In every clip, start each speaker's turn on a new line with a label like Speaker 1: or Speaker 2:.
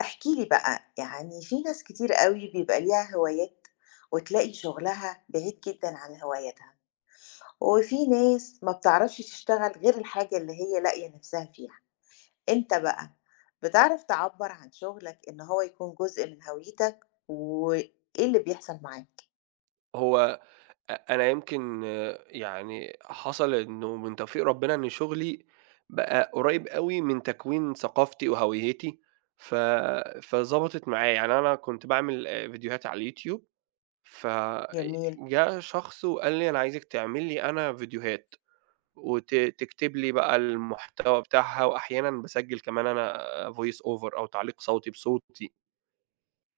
Speaker 1: احكِ لي بقى، يعني في ناس كتير أوي بيبقى ليها هوايات وتلاقي شغلها بعيد جدًا عن هواياتها، وفي ناس ما بتعرفش تشتغل غير الحاجة اللي هي لاقية نفسها فيها، أنت بقى بتعرف تعبّر عن شغلك إن هو يكون جزء من هويتك، وإيه اللي بيحصل معاك؟
Speaker 2: هو أنا يمكن يعني حصل إنه من توفيق ربنا إن شغلي بقى قريب أوي من تكوين ثقافتي وهويتي. ف فضبطت معايا. يعني أنا كنت باعمل فيديوهات على اليوتيوب.
Speaker 1: جميل،
Speaker 2: فجه شخص وقال لي: "أنا عايزِك تعمل لي أنا فيديوهات وت تكتب لي بقى المحتوى بتاعها." وأحيانًا باسجل كمان أنا voice over أو تعليق صوتي بصوتي.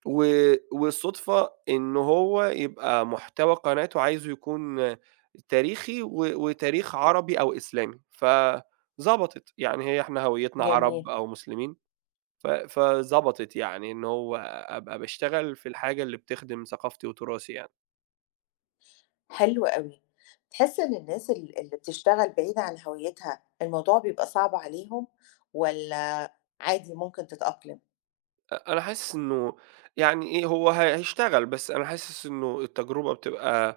Speaker 2: و والصدفة إن هو يبقى محتوى قناته عايزه يكون تاريخي وتاريخ عربي أو إسلامي، فضبطت، يعني هي إحنا هويتنا
Speaker 1: جميل،
Speaker 2: عرب أو مسلمين. فضبطت يعني إن هو أبقى باشتغل في الحاجة اللي بتخدم ثقافتي وتراثي يعني.
Speaker 1: حلو أوي. تحس إن الناس اللي بتشتغل بعيد عن هويتها الموضوع بيبقى صعب عليهم والّا عادي ممكن تتأقلم؟
Speaker 2: أنا حاسس إنه يعني إيه، هي هيشتغل، بس أنا حاسس إنه التجربة بتبقى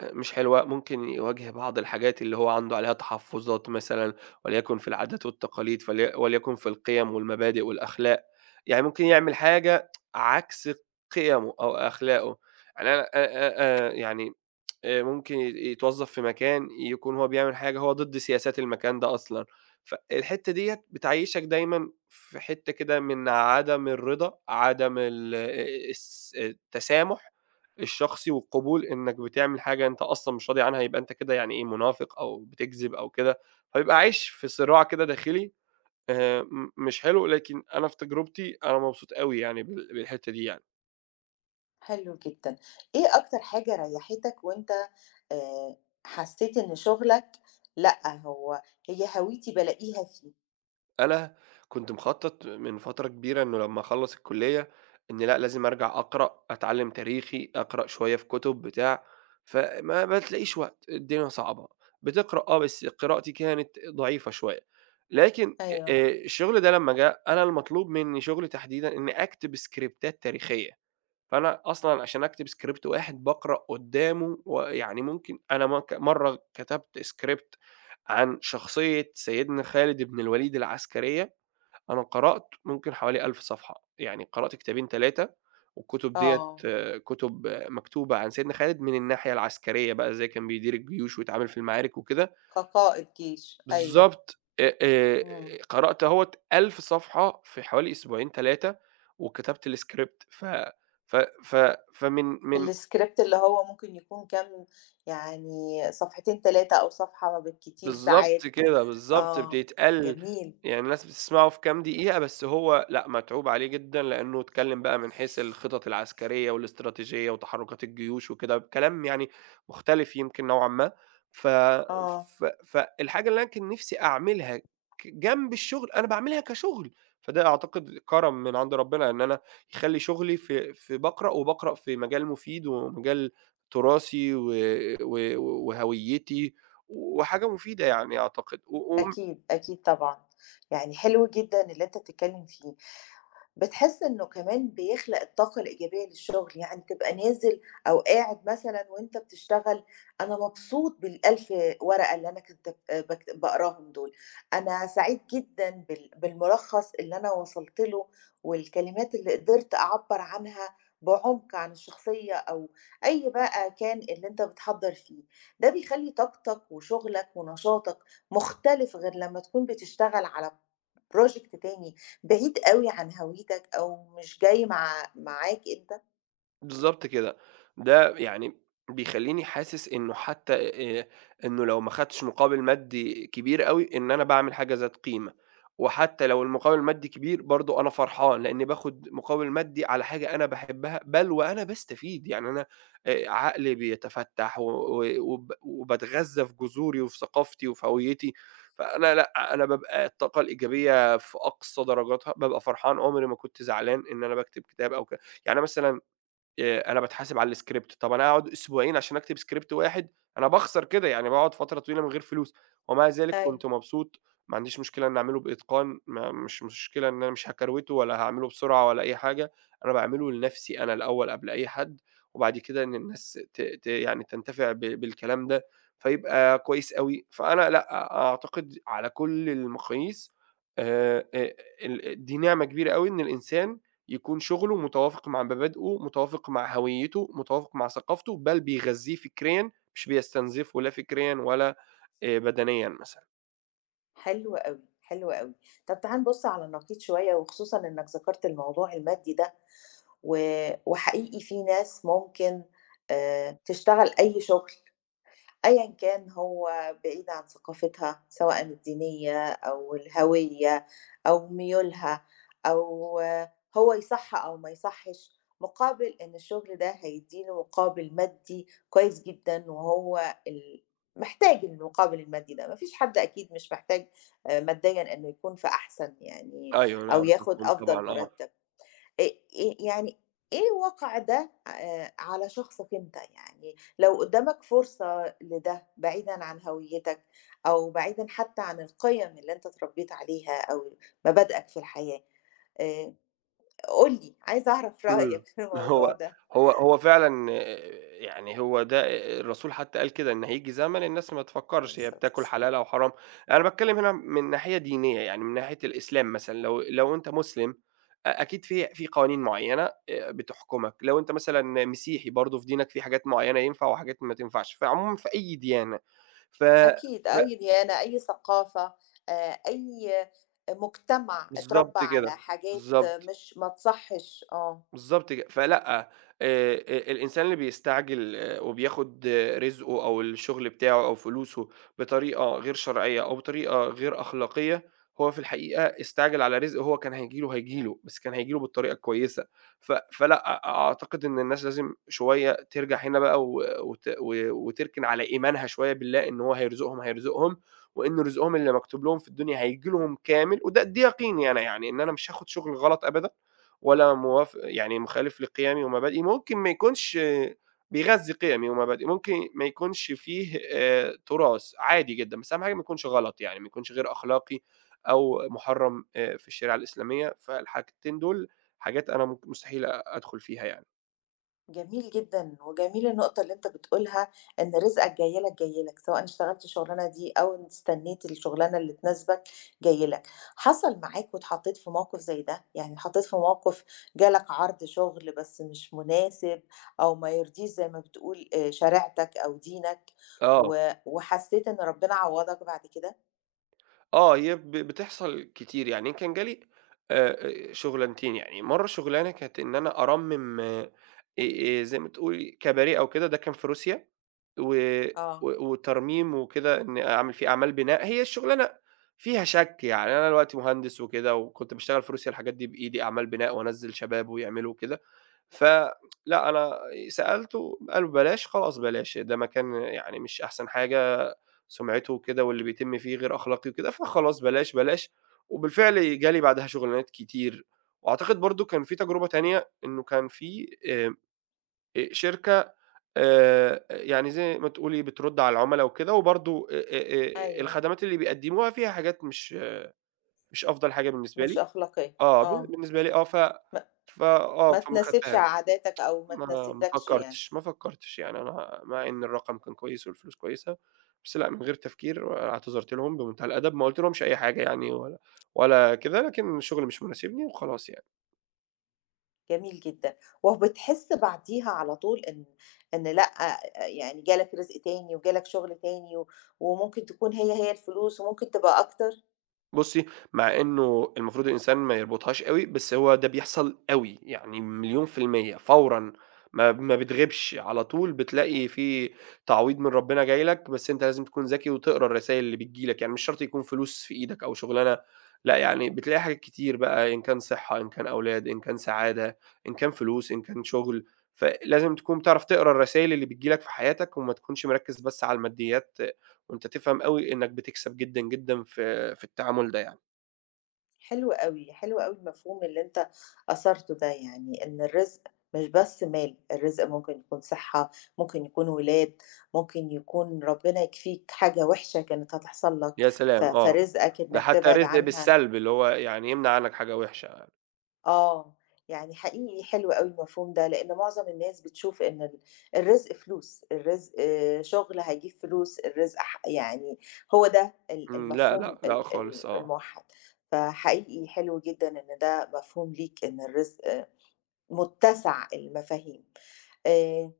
Speaker 2: مش حلوة، ممكن يواجه بعض الحاجات اللي هو عنده عليها تحفُّظات مثلًا وليكن في العادات والتقاليد وليكن في القِيَم والمبادئ والأخلاق، يعني ممكن يعمل حاجة عكس قِيَمه أو أخلاقه. يعني أنا أ أ أ يعني ممكن يتوظّف في مكان يكون هو بيعمل حاجة هو ضد سياسات المكان ده أصلًا. فالحتّة ديّة بتعيّشك دايمًا في حتّة كده من عدم الرضا، عدم ال الس التسامح الشخصي والقبول إنّك بتعمل حاجة أنت أصلًا مش راضي عنها، يبقى أنت كده يعني إيه، منافق أو بتكذب أو كده، فبيبقى عايش في صراع كده داخلي م مش حلو. لكن أنا في تجربتي أنا مبسوط أوي يعني بالحتّة دي يعني.
Speaker 1: حلو جدًا. إيه أكتر حاجة ريّحتك وأنت آآ حسّيت إن شُغلك لأ، هي هويتي بالاقيها فيه؟
Speaker 2: أنا كنت مخطط من فترة كبيرة إنه لمّا أخلّص الكلية، إن لأ لازم أرجع أقرأ، أتعلّم تاريخي، أقرأ شوية في كُتب بتاع، فما بتلاقيش وقت، الدنيا صعبة، بتقرأ آه، بس قراءتي كانت ضعيفة شوية. لكن
Speaker 1: أيوه.
Speaker 2: الشغل ده لمّا جه أنا المطلوب مني شغلي تحديدًا إني أكتب سكريبتات تاريخية. فأنا أصلًا عشان أكتب script واحد باقرأ قدّامه ويعني ممكن أنا مرّة كتبت script عن شخصية سيدنا خالد بن الوليد العسكرية. أنا قرأت ممكن حوالي 1000 صفحة، يعني قرأت كتابين 3 والكتب ديّة
Speaker 1: آه.
Speaker 2: كتب آه، مكتوبة عن سيدنا خالد من الناحية العسكرية بقى، إزاي كان بيدير الجيوش ويتعامل في المعارك وكده.
Speaker 1: كقائد جيش. أيوه.
Speaker 2: بالضبط.
Speaker 1: إمم.
Speaker 2: قرأت أهوّة 1000 صفحة في حوالي أسبوعين 3 وكتبت الscript. ف ف ف فمن من
Speaker 1: الscript اللي هو ممكن يكون كام يعني صفحتين، 3 أو صفحة بالكتير
Speaker 2: بالضبط
Speaker 1: ساعات.
Speaker 2: كده، بالضبط،
Speaker 1: آه.
Speaker 2: بيتقال
Speaker 1: جميل.
Speaker 2: يعني الناس بتسمعه في كام دقيقة، بس هو لأ، متعوب عليه جدًا، لإنه اتكلّم بقى من حيث الخطط العسكرية والاستراتيجية وتحرُّكات الجيوش وكده، بكلام يعني مختلف يمكن نوعًا ما. ف
Speaker 1: آه.
Speaker 2: ف فالحاجة اللي أنا كان نِفْسي أعملها جنب الشُغل، أنا باعملها كشُغل، فده أعتقد كَرَم من عند ربنا إن أنا يخلّي شُغلي في في باقرأ وباقرأ في مجال مفيد ومجال تراثي و و وهويّتي وحاجة مفيدة يعني أعتقد. و وم
Speaker 1: أكيد، أكيد طبعًا. يعني حلو جدًا اللي أنت بتتكلّم فيه. بتحس إنه كمان بيخلق الطاقة الإيجابية للشغل، يعني تبقى نازل أو قاعد مثلًا وأنت بتشتغل، أنا مبسوط بال1000 ورقة اللي أنا كنت ب باك باقراهم دول، أنا سعيد جدًا بالملخص اللي أنا وصلت له، والكلمات اللي قدرت أعبّر عنها بعمق عن الشخصية أو أي بقى كان اللي أنت بتحضّر فيه، ده بيخلّي طاقتك وشغلك ونشاطك مختلف غير لمّا تكون بتشتغل على project تاني بعيد أوي عن هويتك أو مش جاي معاك أنت.
Speaker 2: بالضبط كده. ده يعني بيخلّيني حاسس إنه حتى آآ إنه لو ما خدتش مقابل مادي كبير أوي، إن أنا باعمل حاجة ذات قيمة. وحتى لو المقابل المادي كبير، برضه أنا فرحان، لإني باخد مقابل مادي على حاجة أنا باحبها، بل وأنا باستفيد. يعني أنا عقلي بيتفتّح و و وب وباتغذّى في جذوري وفي ثقافتي وفي هويتي. فأنا لأ، أنا بابقى الطاقة الإيجابية في أقصى درجاتها، بابقى فرحان، عمري ما كنت زعلان إن أنا باكتب كتاب أو ك يعني أنا مثلًا أنا باتحاسب على الscript. طب أنا هاقعد أسبوعين عشان أكتب script واحد! أنا باخسر كده، يعني باقعد فترة طويلة من غير فلوس، ومع ذلك
Speaker 1: أيوه.
Speaker 2: كنت مبسوط. ما عنديش مشكلة إني أعمله بإتقان، ما مش مشكلة إن أنا مش هاكروته ولا هاعمله بسرعة ولا أي حاجة. أنا باعمله لنفسي أنا الأول قبل أي حد، وبعد كده إن الناس ت ت يعني تنتفع بالكلام ده، فيبقى كويس أوي. فأنا لأ، أعتقد على كل المقاييس آآ آآ ال دي نعمة كبيرة أوي إن الإنسان يكون شغله متوافق مع مبادئه، متوافق مع هويته، متوافق مع ثقافته، بل بيغذّيه فكريًا، مش بيستنزفه لا فكريًا ولا بدنيًا مثلًا.
Speaker 1: حلو أوي، حلو أوي. طَب تعالَ نبُص على النقيض شوية وخصوصًا إنك ذكرت الموضوع المادي ده، و وحقيقي في ناس ممكن تشتغل أي شغل أيًا كان هو بعيد عن ثقافتها، سواءً الدينية أو الهوية أو ميولها أو هو يصح أو ما يصحش، مقابل إن الشغل ده هيدّي له مقابل مادي كويس جدًا، وهو محتاج المقابل المادي ده، ما فيش حد أكيد مش محتاج ماديًا إنه يكون في أحسن يعني
Speaker 2: أيوه،
Speaker 1: أو
Speaker 2: نعم،
Speaker 1: ياخد
Speaker 2: مفهوم
Speaker 1: أفضل
Speaker 2: طبعًا، آه.
Speaker 1: مرتب. أ أ يعني إيه وقع ده على شخصك أنت؟ يعني لو قدّامك فرصة لده بعيدًا عن هويتك أو بعيدًا حتى عن القِيَم اللي أنت اتربّيت عليها أو مبادئك في الحياة، آآ قُل لي، عايزة أعرف
Speaker 2: إمم.
Speaker 1: رأيك في الموضوع
Speaker 2: هو
Speaker 1: ده.
Speaker 2: هو فعلًا يعني هو ده الرسول حتّى قال كده، إن هييجي زمن الناس ما
Speaker 1: عليه
Speaker 2: تفكّرش هي
Speaker 1: الصلاة
Speaker 2: بتاكل
Speaker 1: والسلام.
Speaker 2: حلال أو حرام. أنا باتكلّم هنا من ناحية دينية، يعني من ناحية الإسلام مثلًا لو أنت مسلم أكيد في قوانين معيّنة بتحكمك، لو أنت مثلًا مسيحي برضه في دينك في حاجات معيّنة ينفع وحاجات ما تنفعش، فعمومًا في أي ديانة. ف
Speaker 1: أكيد،
Speaker 2: ف
Speaker 1: أي ديانة، أي ثقافة، أي مجتمع اتربّى
Speaker 2: بالضبط
Speaker 1: على
Speaker 2: كده،
Speaker 1: حاجات
Speaker 2: بالضبط.
Speaker 1: مش ما تصحّش، آه.
Speaker 2: بالضبط ك فلأ، آآ الإنسان اللي بيستعجل آه، وبياخد آه، رزقه أو الشغل بتاعه أو فلوسه بطريقة غير شرعية أو بطريقة غير أخلاقية، هو في الحقيقة استعجل على رزق هو كان هييجي له هييجي له، بس كان هييجي له بالطريقة الكويسة. فلأ، أعتقد إن الناس لازم شوية ترجع هنا بقى و وت و وتركن على إيمانها شوية بالله إن هو هيرزقهم، هيرزقهم، وإن رزقهم اللي مكتوب لهم في الدنيا هييجي لهم كامل، وده يقيني أنا يعني إن أنا مش هاخد شغل غلط أبدًا ولا موافق يعني مخالف لقيمي ومبادئي، ممكن ما يكونش آه، بيغذّي قيمي ومبادئي، ممكن ما يكونش فيه تراث، عادي جدًا، بس أهم حاجة ما يكونش غلط يعني، ما يكونش غير أخلاقي أو مُحرّم في الشريعة الإسلامية، فالحاجتين دول حاجات أنا مستحيل أدخل فيها يعني.
Speaker 1: جميل جدًا، وجميل النقطة اللي أنت بتقولها إن رزقك جاي لك، جاي لك، سواء اشتغلت الشغلانة دي أو إن استنيت الشغلانة اللي تناسبك جاي لك. حصل معاك واتحطيت في موقف زي ده؟ يعني اتحطيت في موقف جالك عرض شغل بس مش مناسب أو ما يرضيش زي ما بتقول شريعتك أو دينك
Speaker 2: آه.
Speaker 1: و وحسيت إن ربنا عوّضك بعد كده؟
Speaker 2: آه، هي بتحصل كتير، يعني كان جالي شُغلانتين يعني، مرّة شُغلانة كانت إن أنا أرمِّم زي ما تقولي كباريه أو كده، ده كان في روسيا و و
Speaker 1: آه،
Speaker 2: وترميم وكده، إن أعمل فيه أعمال بناء، هي الشُغلانة فيها شَك يعني، أنا دلوقتي مهندس وكده وكنت باشتغل في روسيا الحاجات دي بإيدي، أعمال بناء وأنزِّل شباب ويعملوا وكده. ف لأ، أنا سألته قالوا: "بلاش." خلاص بلاش، ده مكان يعني مش أحسن حاجة سُمعته وكده واللي بيتم فيه غير أخلاقي وكده، فخلاص بلاش، بلاش، وبالفعل جه لي بعدها شُغلانات كتير. وأعتقد برضه كان في تجربة تانية إنه كان في آمم، شركة يعني زي ما تقولي بترُد على العُملا وكده، وبرضه
Speaker 1: أيوه،
Speaker 2: الخدمات اللي بيقدموها فيها حاجات مش أفضل حاجة بالنسبة
Speaker 1: مش
Speaker 2: لي،
Speaker 1: أخلاقية،
Speaker 2: آه،
Speaker 1: آه،
Speaker 2: بالنسبة لي آه. ف
Speaker 1: ما
Speaker 2: ف آه،
Speaker 1: ما
Speaker 2: فما
Speaker 1: تناسبش
Speaker 2: خدتهاش.
Speaker 1: عاداتك أو ما
Speaker 2: ما ما
Speaker 1: تناسبكش يعني.
Speaker 2: فكّرتش، ما فكّرتش، يعني أنا مع إن الرقم كان كويس والفلوس كويسة، بس لأ من غير تفكير اعتذرت لهم بمنتهى الأدب، ما قُلت لهمش أي حاجة يعني ولا كده، لكن الشغل مش مناسبني وخلاص يعني.
Speaker 1: جميل جدًا، وبتحس بعديها على طول إن لأ، يعني جالك رزق تاني وجالك شغل تاني وممكن تكون هي الفلوس وممكن تبقى أكتر؟
Speaker 2: بُصّي، مع إنه المفروض الإنسان ما يربطهاش أوي، بس هو ده بيحصل أوي، يعني مليون% في المية فورًا، ما بتغيبش، على طول بتلاقي في تعويض من ربنا جاي لك، بس أنت لازم تكون ذكي وتقرا الرسايل اللي بتيجي لك، يعني مش شرط يكون فلوس في إيدك أو شغلانة، لأ يعني بتلاقي حاجات كتير بقى إن كان صحة، إن كان أولاد، إن كان سعادة، إن كان فلوس، إن كان شغل، فلازم تكون بتعرف تقرا الرسايل اللي بتيجي لك في حياتك، وما تكونش مركّز بس على الماديات، وأنت تفهم أوي إنك بتكسب جدًا، جدًا في التعامل ده يعني.
Speaker 1: حلو أوي، حلو أوي المفهوم اللي أنت أثرته ده، يعني إن الرزق مش بس مال، الرزق ممكن يكون صحة، ممكن يكون ولاد، ممكن يكون ربنا يكفيك حاجة وحشة كانت هتحصل لك،
Speaker 2: يا
Speaker 1: ف
Speaker 2: سلام! آه،
Speaker 1: فرزقك
Speaker 2: ده
Speaker 1: إنك
Speaker 2: حتى
Speaker 1: تبعد
Speaker 2: رزق
Speaker 1: عنها.
Speaker 2: بالسلب، اللي هو يعني يمنع عنك حاجة وحشة.
Speaker 1: آه، يعني حقيقي حلو أوي المفهوم ده، لإن معظم الناس بتشوف إن الرزق فلوس، الرزق آه، شغل هيجيب فلوس، الرزق يعني هو ده ال
Speaker 2: إمم، لأ، لأ،
Speaker 1: المفهوم
Speaker 2: لأ
Speaker 1: ال
Speaker 2: خالص
Speaker 1: ال
Speaker 2: آه.
Speaker 1: الموحّد، فحقيقي حلو جدًا إن ده مفهوم ليك إن الرزق آه، متسع المفاهيم. آآ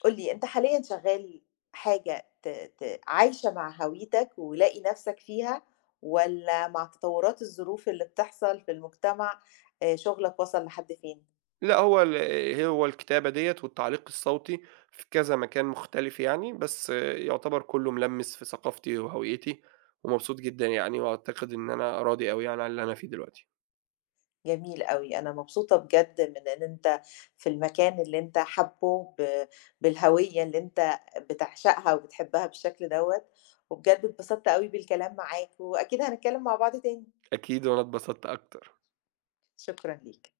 Speaker 1: قُل لي أنت حاليًا شغّال حاجة ت ت عايشة مع هويتك ولاقي نَفْسك فيها، والّا مع تطوّرات الظروف اللي بتحصل في المجتمع شُغلك وصل لحد فين؟
Speaker 2: لأ، هو الكتابة ديّة والتعليق الصوتي في كذا مكان مختلف يعني، بس يعتبر كلّه ملمِّس في ثقافتي وهويتي، ومبسوط جدًا يعني، وأعتقد إن أنا راضي أوي يعني عن اللي أنا فيه دلوقتي.
Speaker 1: جميل أوي، أنا مبسوطة بجد من إن أنت في المكان اللي أنت حابّه بالهوية اللي أنت بتعشقها وبتحبها بالشكل دوّة، وبجد اتبسطت أوي بالكلام معاك، وأكيد هنتكلّم مع بعض تاني،
Speaker 2: أكيد، وأنا اتبسطت أكتر.
Speaker 1: شكرًا ليك.